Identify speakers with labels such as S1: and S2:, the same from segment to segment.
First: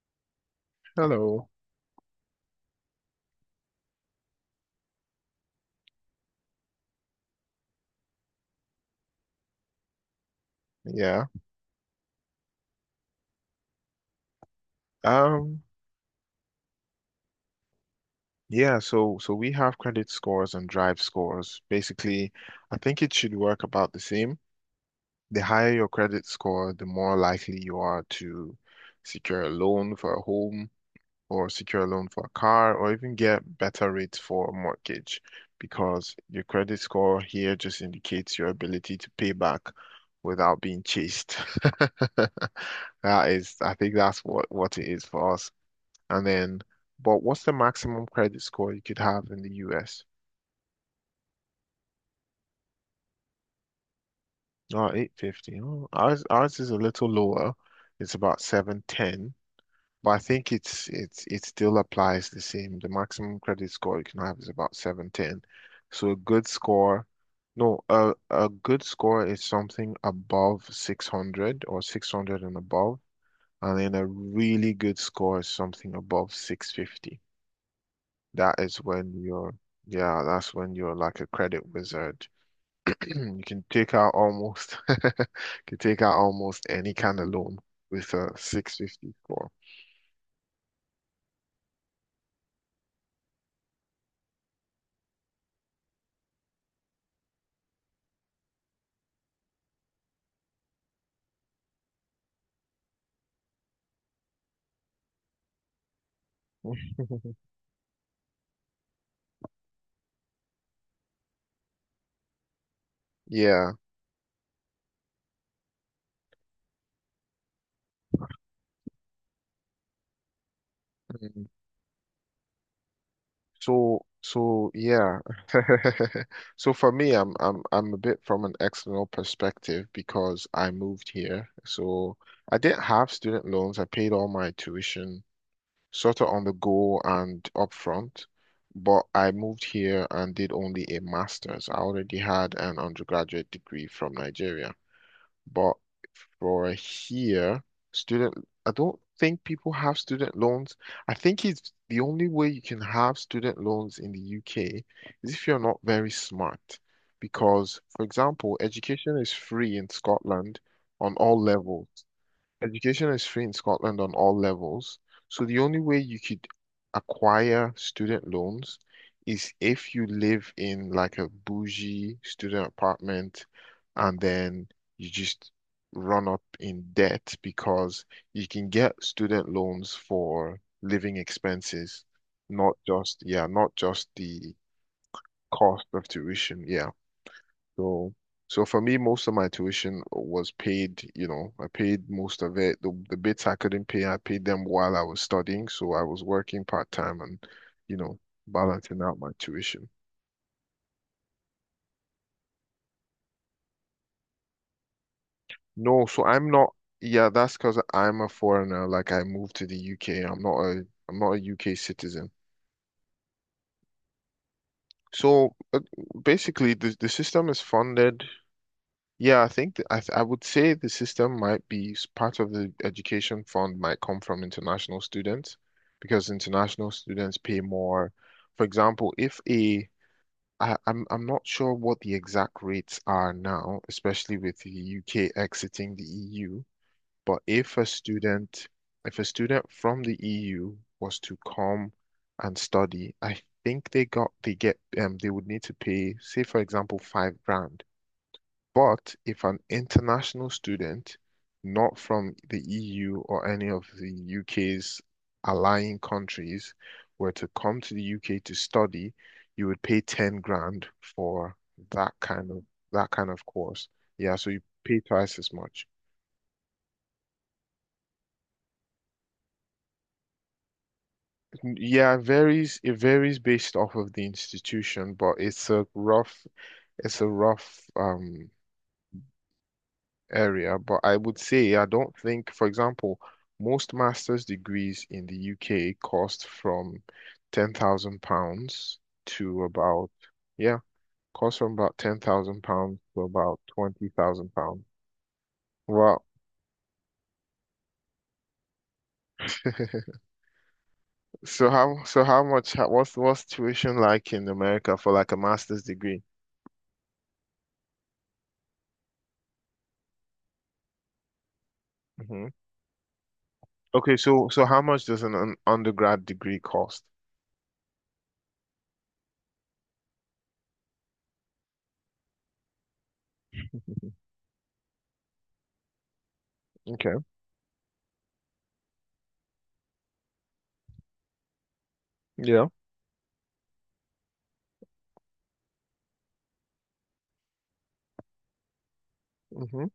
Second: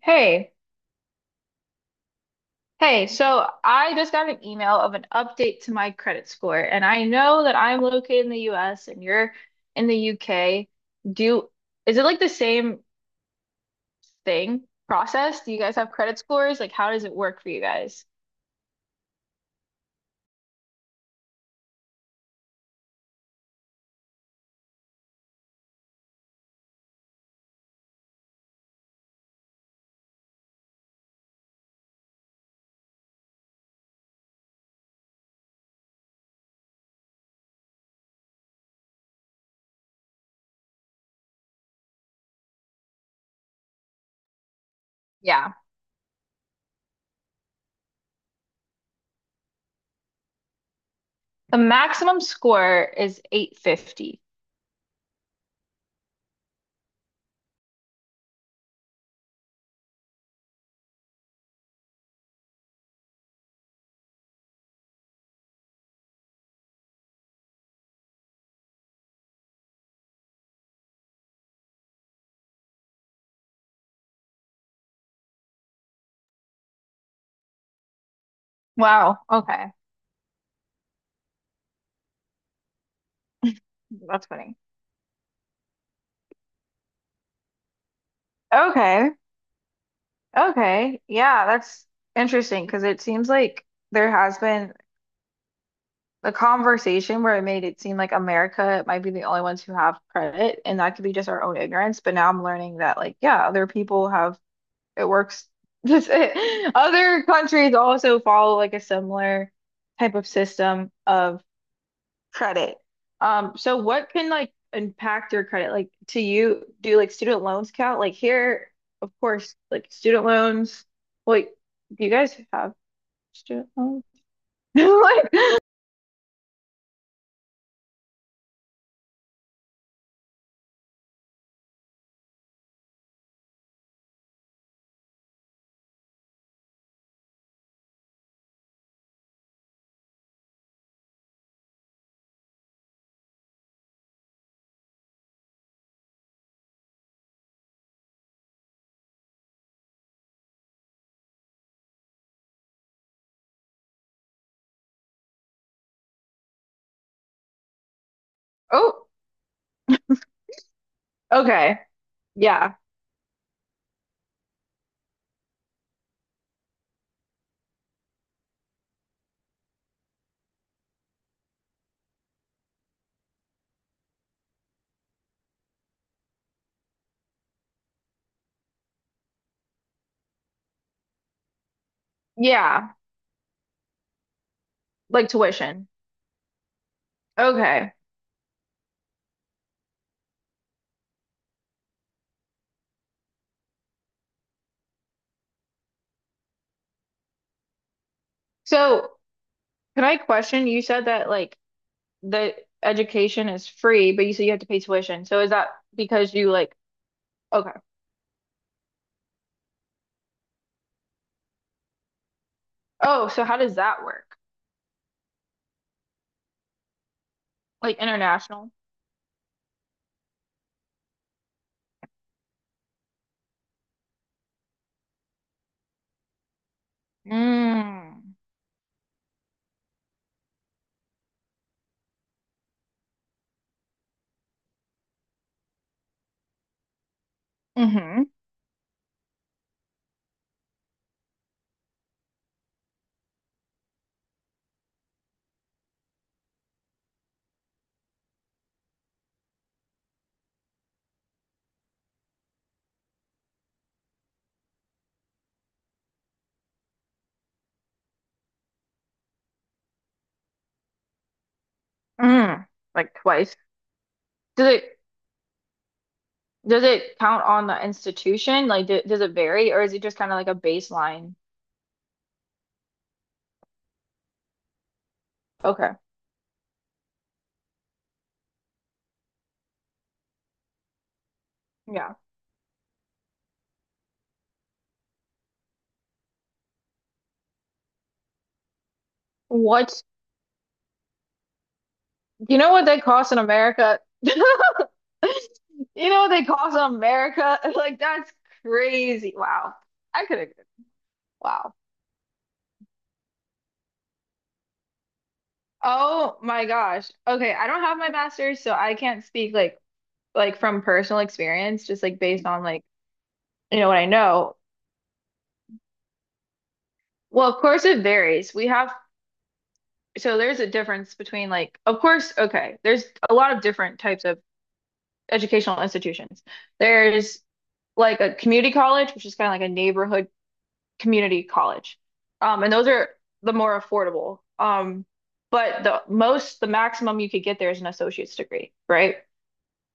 S1: Hey,
S2: Hello.
S1: hey, so I just got an email of an update to my credit score, and I know that I'm located in the US and you're in the UK.
S2: Yeah.
S1: Do, is it like the same thing process? Do you
S2: Um,
S1: guys have credit scores? Like, how does it work for you guys?
S2: yeah, so we have credit scores and drive scores. Basically, I think it should work about the same. The higher your credit score, the more likely you are to secure a loan for a home or secure a loan for a car or even get better rates for a mortgage because your credit score here just indicates your ability to pay back without being chased. That is, I think that's what it is for us.
S1: Yeah.
S2: And then, but what's the maximum credit score you could have in the US?
S1: The maximum score is 850.
S2: Oh, 850. Oh, ours is a little lower. It's about 710, but I think it's it still applies the same. The maximum credit score you can have is about 710. So a good score, no, a good score is something above 600 or 600 and above, and then a really good score is something above 650. That is when
S1: Wow.
S2: you're,
S1: Okay.
S2: Yeah, that's when you're like a credit wizard. You can take out
S1: That's funny.
S2: almost, you can take out almost any kind of loan with a
S1: Okay.
S2: 650 score.
S1: Okay. Yeah, that's interesting because it seems like there has been the conversation where it made it seem like America might be the only ones who have credit, and that could be just our own ignorance. But now I'm learning that, like, yeah, other people have it works. Other countries also follow like a similar type of system of credit.
S2: Yeah.
S1: So what can like impact your credit? Like, to you, do like student loans count? Like here, of course, like student loans.
S2: Mm.
S1: Like, do you guys have student
S2: So,
S1: loans?
S2: so yeah.
S1: Like,
S2: So for me, I'm a bit from an external perspective because I moved here. So I didn't have student loans. I paid all my tuition sort of on the go and upfront, but I moved here and did only a master's. I already had an undergraduate degree from Nigeria, but for here, student, I don't think people have student loans. I think it's the only way you can have student loans in the UK is if you're not very smart. Because, for example,
S1: oh,
S2: education is free in Scotland on all
S1: okay.
S2: levels.
S1: Yeah.
S2: Education is free in Scotland on all levels. So the only way you could acquire student loans is if you live in like a bougie student apartment and then you just run up in debt because you can get student loans for living expenses, not
S1: Yeah,
S2: just, yeah, not just the
S1: like
S2: cost
S1: tuition.
S2: of tuition. Yeah.
S1: Okay.
S2: So, So for me, most of my tuition was paid, I paid most of it. The bits I couldn't pay, I paid them while I was studying. So I was working part-time and, you know, balancing
S1: So,
S2: out my tuition.
S1: can I question? You said that like the education is free, but you said you have to pay tuition. So, is that
S2: No, so
S1: because you
S2: I'm not,
S1: like,
S2: yeah, that's
S1: okay.
S2: because I'm a foreigner. Like I moved to the UK. I'm not a UK citizen.
S1: Oh, so how does that work?
S2: So basically the system is
S1: Like
S2: funded.
S1: international?
S2: Yeah, I think I would say the system might be part of the education fund might come from international students because international students pay more.
S1: Mm.
S2: For example, if a I, I'm not sure what the exact rates are now, especially with the UK exiting the EU, but if a
S1: Mm-hmm.
S2: student if a student from the EU was to come and study, I think they get they would need to pay, say for example, 5 grand, but if an international student, not from the EU or any of the UK's allying countries, were to come to the UK to study, you would pay 10 grand for that kind of
S1: Mm.
S2: that
S1: Like
S2: kind of
S1: twice.
S2: course. Yeah, so you
S1: Does it
S2: pay twice as much.
S1: does it count on the institution? Like, d does it vary or is it just kind of like a baseline?
S2: Yeah, it varies. It varies based off of the institution, but it's a
S1: Okay.
S2: rough, it's a rough area, but I would say I
S1: Yeah.
S2: don't think, for example, most master's degrees in the UK cost from 10,000 pounds to
S1: What
S2: about, yeah, cost from about
S1: You
S2: 10,000
S1: know what
S2: pounds
S1: they
S2: to
S1: cost in
S2: about
S1: America?
S2: 20,000 pounds.
S1: You know
S2: Wow.
S1: what they cost in America? Like that's crazy. Wow. I could have. Wow.
S2: So how much how- what's tuition like in America for like a master's degree?
S1: Oh my gosh. Okay, I don't have my master's, so I can't speak like from personal experience, just like based
S2: hmm
S1: on like you know what I
S2: Okay, so
S1: know.
S2: so how much does an undergrad degree cost?
S1: Well, of course it varies. We have so there's a difference between like of course, okay, there's a lot of different types of educational institutions.
S2: Okay.
S1: There's like a community college, which is kind of like a neighborhood community college.
S2: Yeah.
S1: And those are the more affordable. But the maximum you could get there is an associate's degree, right?
S2: Hmm.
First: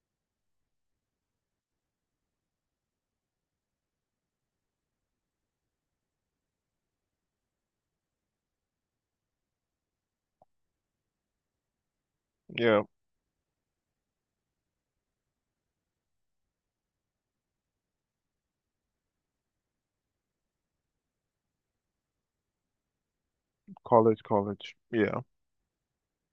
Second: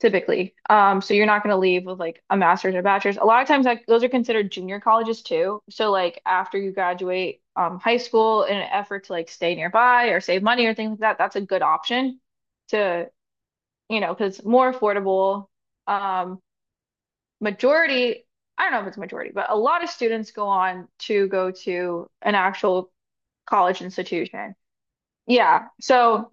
S1: Typically. So you're not going to leave with like a master's or a bachelor's. A lot of times, like those are considered junior colleges too. So like after you graduate high school, in an effort to like stay nearby or save money or things like that, that's a good option
S2: Yeah.
S1: to, you know, because more affordable. Um, Majority, I don't know if it's majority, but a lot of students go on to go to an actual college
S2: College,
S1: institution.
S2: college. Yeah.
S1: Yeah. So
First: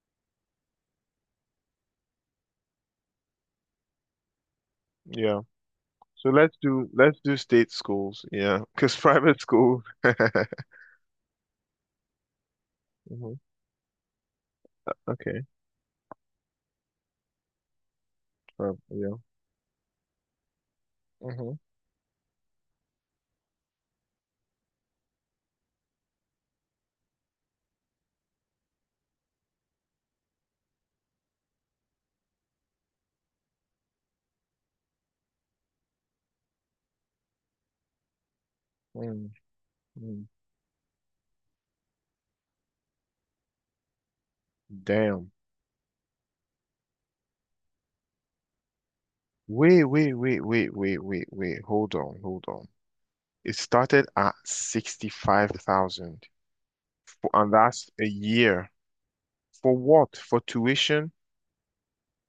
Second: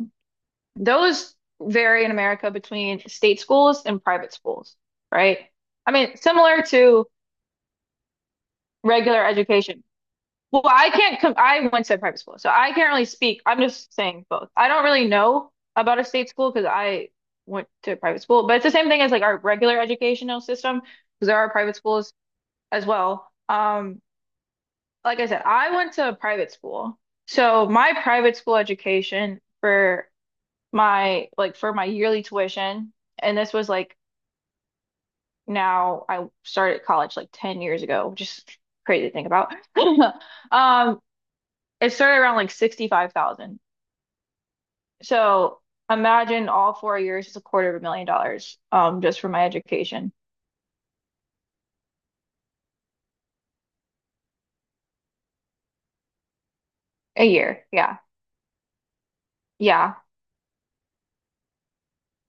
S1: those vary in America between state schools and private schools, right?
S2: Yeah.
S1: I mean,
S2: So let's
S1: similar
S2: do
S1: to
S2: let's do state schools, yeah, because
S1: regular
S2: private schools.
S1: education. Well, I can't com I went to a private school, so I can't really
S2: Mhm.
S1: speak. I'm just saying both. I don't really
S2: Okay,
S1: know about a state school because I went to a private school, but it's the same thing as
S2: Yeah.
S1: like our regular educational system because there are
S2: Hmm.
S1: private schools as well. Like I said, I went to a private school. So my private school education for my like for my yearly tuition, and this was like now I started college like 10 years ago, which is crazy to think
S2: Mm.
S1: about.
S2: Mm.
S1: Um, it started around like 65,000.
S2: Damn.
S1: So imagine all 4 years is a quarter of $1 million just for my
S2: Wait,
S1: education
S2: wait, wait, wait, wait, wait, wait. Hold on, hold on. It started at 65,000,
S1: a
S2: and
S1: year.
S2: that's
S1: Yeah.
S2: a year. For
S1: Yeah.
S2: what? For tuition?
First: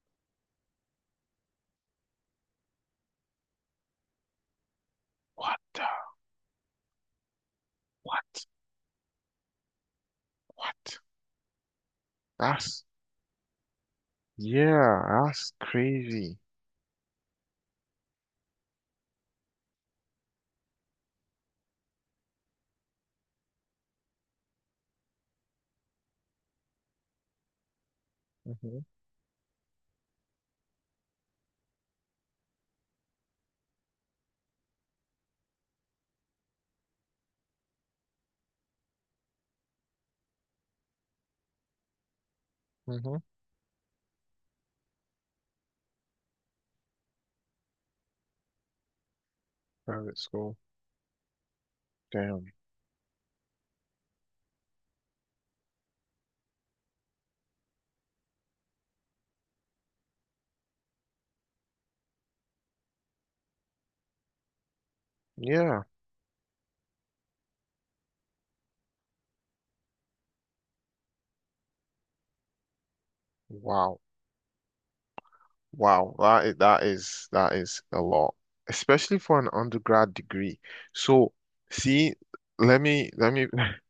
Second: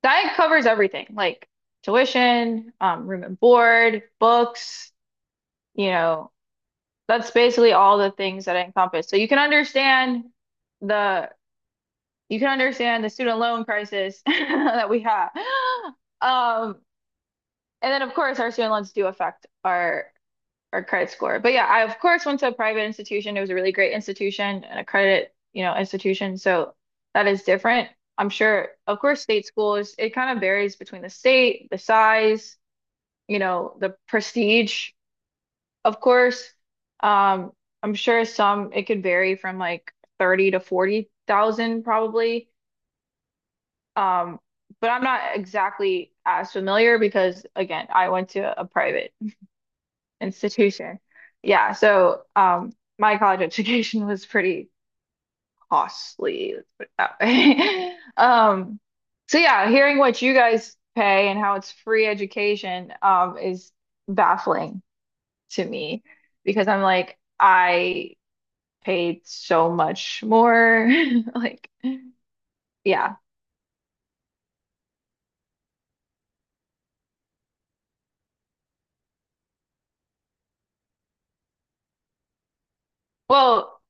S1: That covers everything like tuition, room and board, books
S2: What the,
S1: you know. That's basically all the things
S2: what,
S1: that I encompass. So you can understand
S2: what?
S1: the you can
S2: That's,
S1: understand the student loan crisis that we
S2: yeah,
S1: have.
S2: that's crazy.
S1: Um, and then of course our student loans do affect our credit score. But yeah, I of course went to a private institution. It was a really great institution and a credit, you know, institution. So that is different. I'm sure,
S2: hmm
S1: of course, state schools, it kind of varies between the state, the size, you know, the prestige of course, um, I'm sure some it could vary from like 30 to 40,000 probably.
S2: hmm
S1: Um, but I'm not exactly as familiar because again, I went to a private
S2: Private school.
S1: institution. Yeah, so
S2: Damn.
S1: my college education was pretty costly, let's put it that way. Um, so yeah, hearing what you guys pay and how it's free education is baffling to
S2: Yeah.
S1: me because I'm like I paid so much more. Like, yeah.
S2: Wow. Wow, that is a lot, especially for an undergrad degree. So, see, let me.
S1: Well,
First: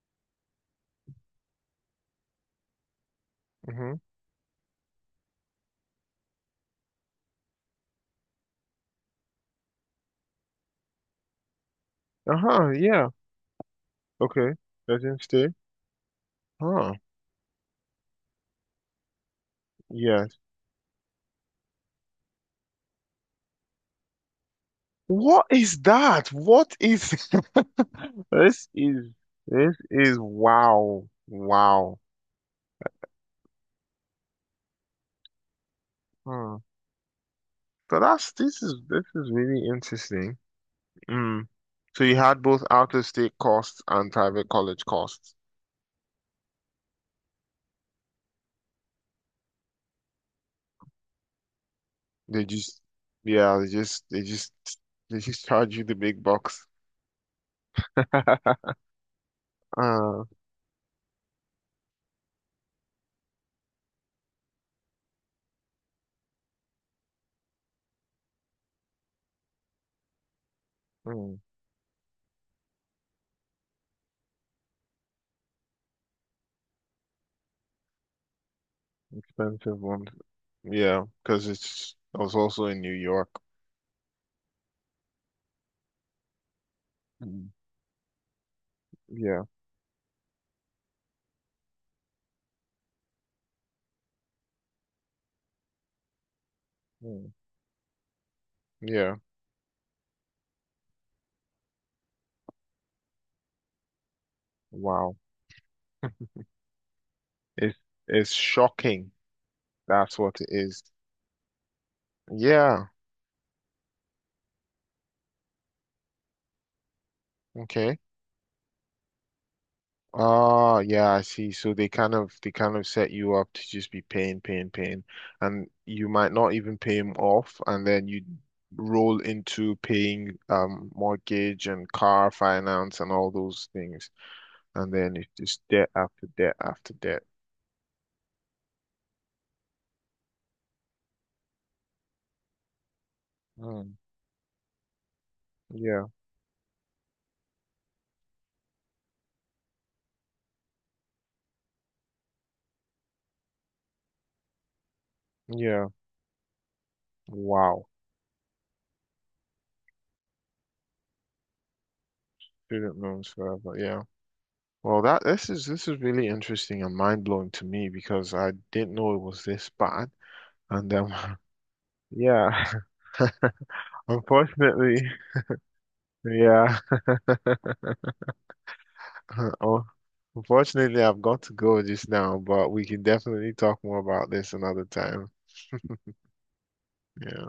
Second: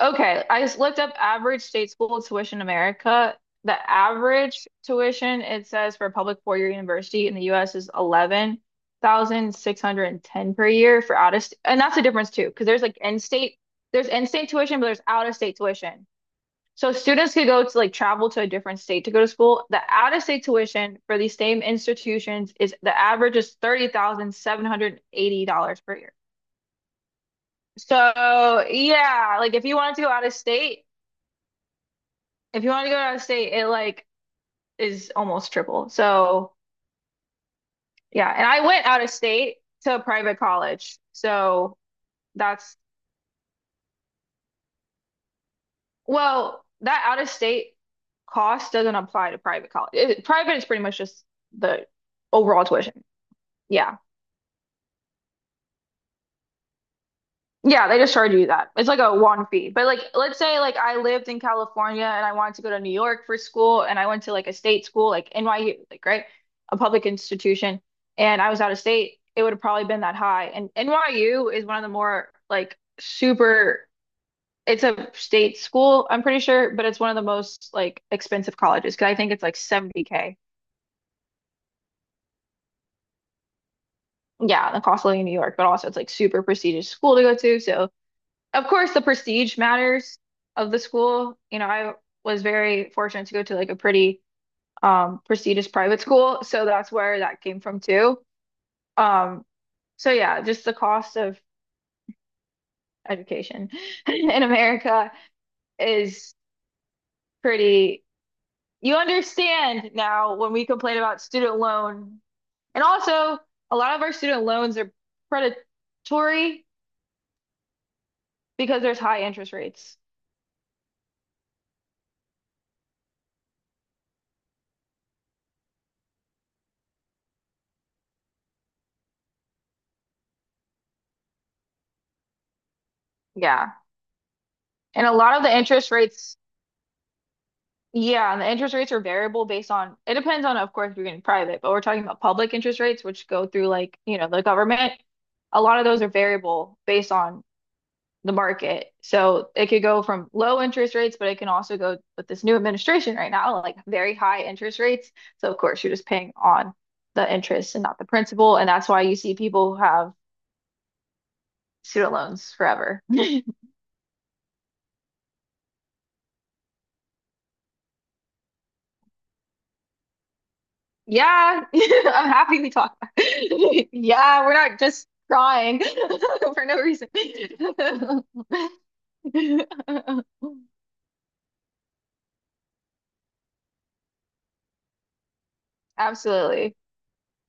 S1: okay. I just looked up average state school tuition in America. The
S2: hmm
S1: average tuition, it says for a public four-year university in the US is 11,610 per year for out of st and that's the difference too, because
S2: Uh-huh.
S1: there's like
S2: Yeah.
S1: in-state, there's in-state
S2: Okay.
S1: tuition, but there's
S2: Doesn't stay.
S1: out-of-state tuition. So
S2: Huh.
S1: students could go to like travel to a different state to go to school. The
S2: Yes.
S1: out-of-state tuition for these same institutions is the average is
S2: What is
S1: $30,780 per year.
S2: that? What is
S1: So
S2: this? Is
S1: yeah, like if
S2: this
S1: you wanted to go
S2: is
S1: out of state,
S2: wow, wow.
S1: if you wanted to go out of state, it like is almost triple. So
S2: Hmm. So that's
S1: yeah, and
S2: this
S1: I
S2: is
S1: went out
S2: this
S1: of
S2: is
S1: state
S2: really
S1: to a
S2: interesting.
S1: private college.
S2: Mm.
S1: So
S2: So you had both
S1: that's
S2: out-of-state costs and private college costs.
S1: well, that out of state cost doesn't apply to private college. Private is pretty much just the
S2: They
S1: overall
S2: just,
S1: tuition.
S2: yeah,
S1: Yeah.
S2: they just charge you the big bucks.
S1: Yeah, they just charge you that. It's like a one fee. But like
S2: Uh,
S1: let's say like I lived in California and I wanted to go to New York for school and I went to like a state school like NYU like right? A public institution and I was out of state, it would have probably been that high. And
S2: mm,
S1: NYU is one of the more like super it's a state school, I'm pretty sure, but it's one of the most like expensive colleges because I think it's like
S2: expensive ones.
S1: 70K.
S2: Yeah, because I was also in New York.
S1: Yeah, the cost of living in New York, but also it's like super prestigious school to go
S2: Mm.
S1: to. So of course, the
S2: Yeah,
S1: prestige matters of the school. You know, I was very fortunate to go to like a pretty prestigious private school, so that's where
S2: mm,
S1: that came from too.
S2: yeah.
S1: Um, so yeah, just the cost of education in America
S2: Wow.
S1: is
S2: It's,
S1: pretty.
S2: it's
S1: You
S2: shocking.
S1: understand
S2: That's
S1: now
S2: what it
S1: when we
S2: is.
S1: complain about student loan, and
S2: Yeah.
S1: also a lot of our student loans are predatory
S2: Okay.
S1: because there's high interest rates.
S2: Ah, yeah, I see. So they kind of set you up to just be paying, paying, paying, and you might not even pay him off, and then you roll into paying mortgage and car finance and all those
S1: Yeah,
S2: things, and
S1: and a
S2: then it's
S1: lot of the
S2: just debt
S1: interest
S2: after
S1: rates
S2: debt after debt.
S1: Yeah, and the interest rates are variable based on, it depends on, of course, if you're getting private, but we're talking about public interest rates, which go through
S2: Mm.
S1: like, you know, the government. A lot of those
S2: Yeah,
S1: are variable based on the market. So it could go from low interest rates, but it can also go with this new administration right now, like very high interest rates. So of course,
S2: yeah.
S1: you're just paying on the interest and
S2: Wow.
S1: not the principal. And that's why you see people who have student loans
S2: Student
S1: forever.
S2: loans forever. Yeah. Well, that this is really interesting and mind-blowing to me because I didn't know it was this bad, and
S1: Yeah, I'm happy
S2: yeah.
S1: we talked. Yeah, we're not
S2: Unfortunately,
S1: just crying for no
S2: yeah.
S1: reason.
S2: Oh, unfortunately, I've got to go just now, but we can definitely talk more about this another time.
S1: Absolutely.
S2: Yeah.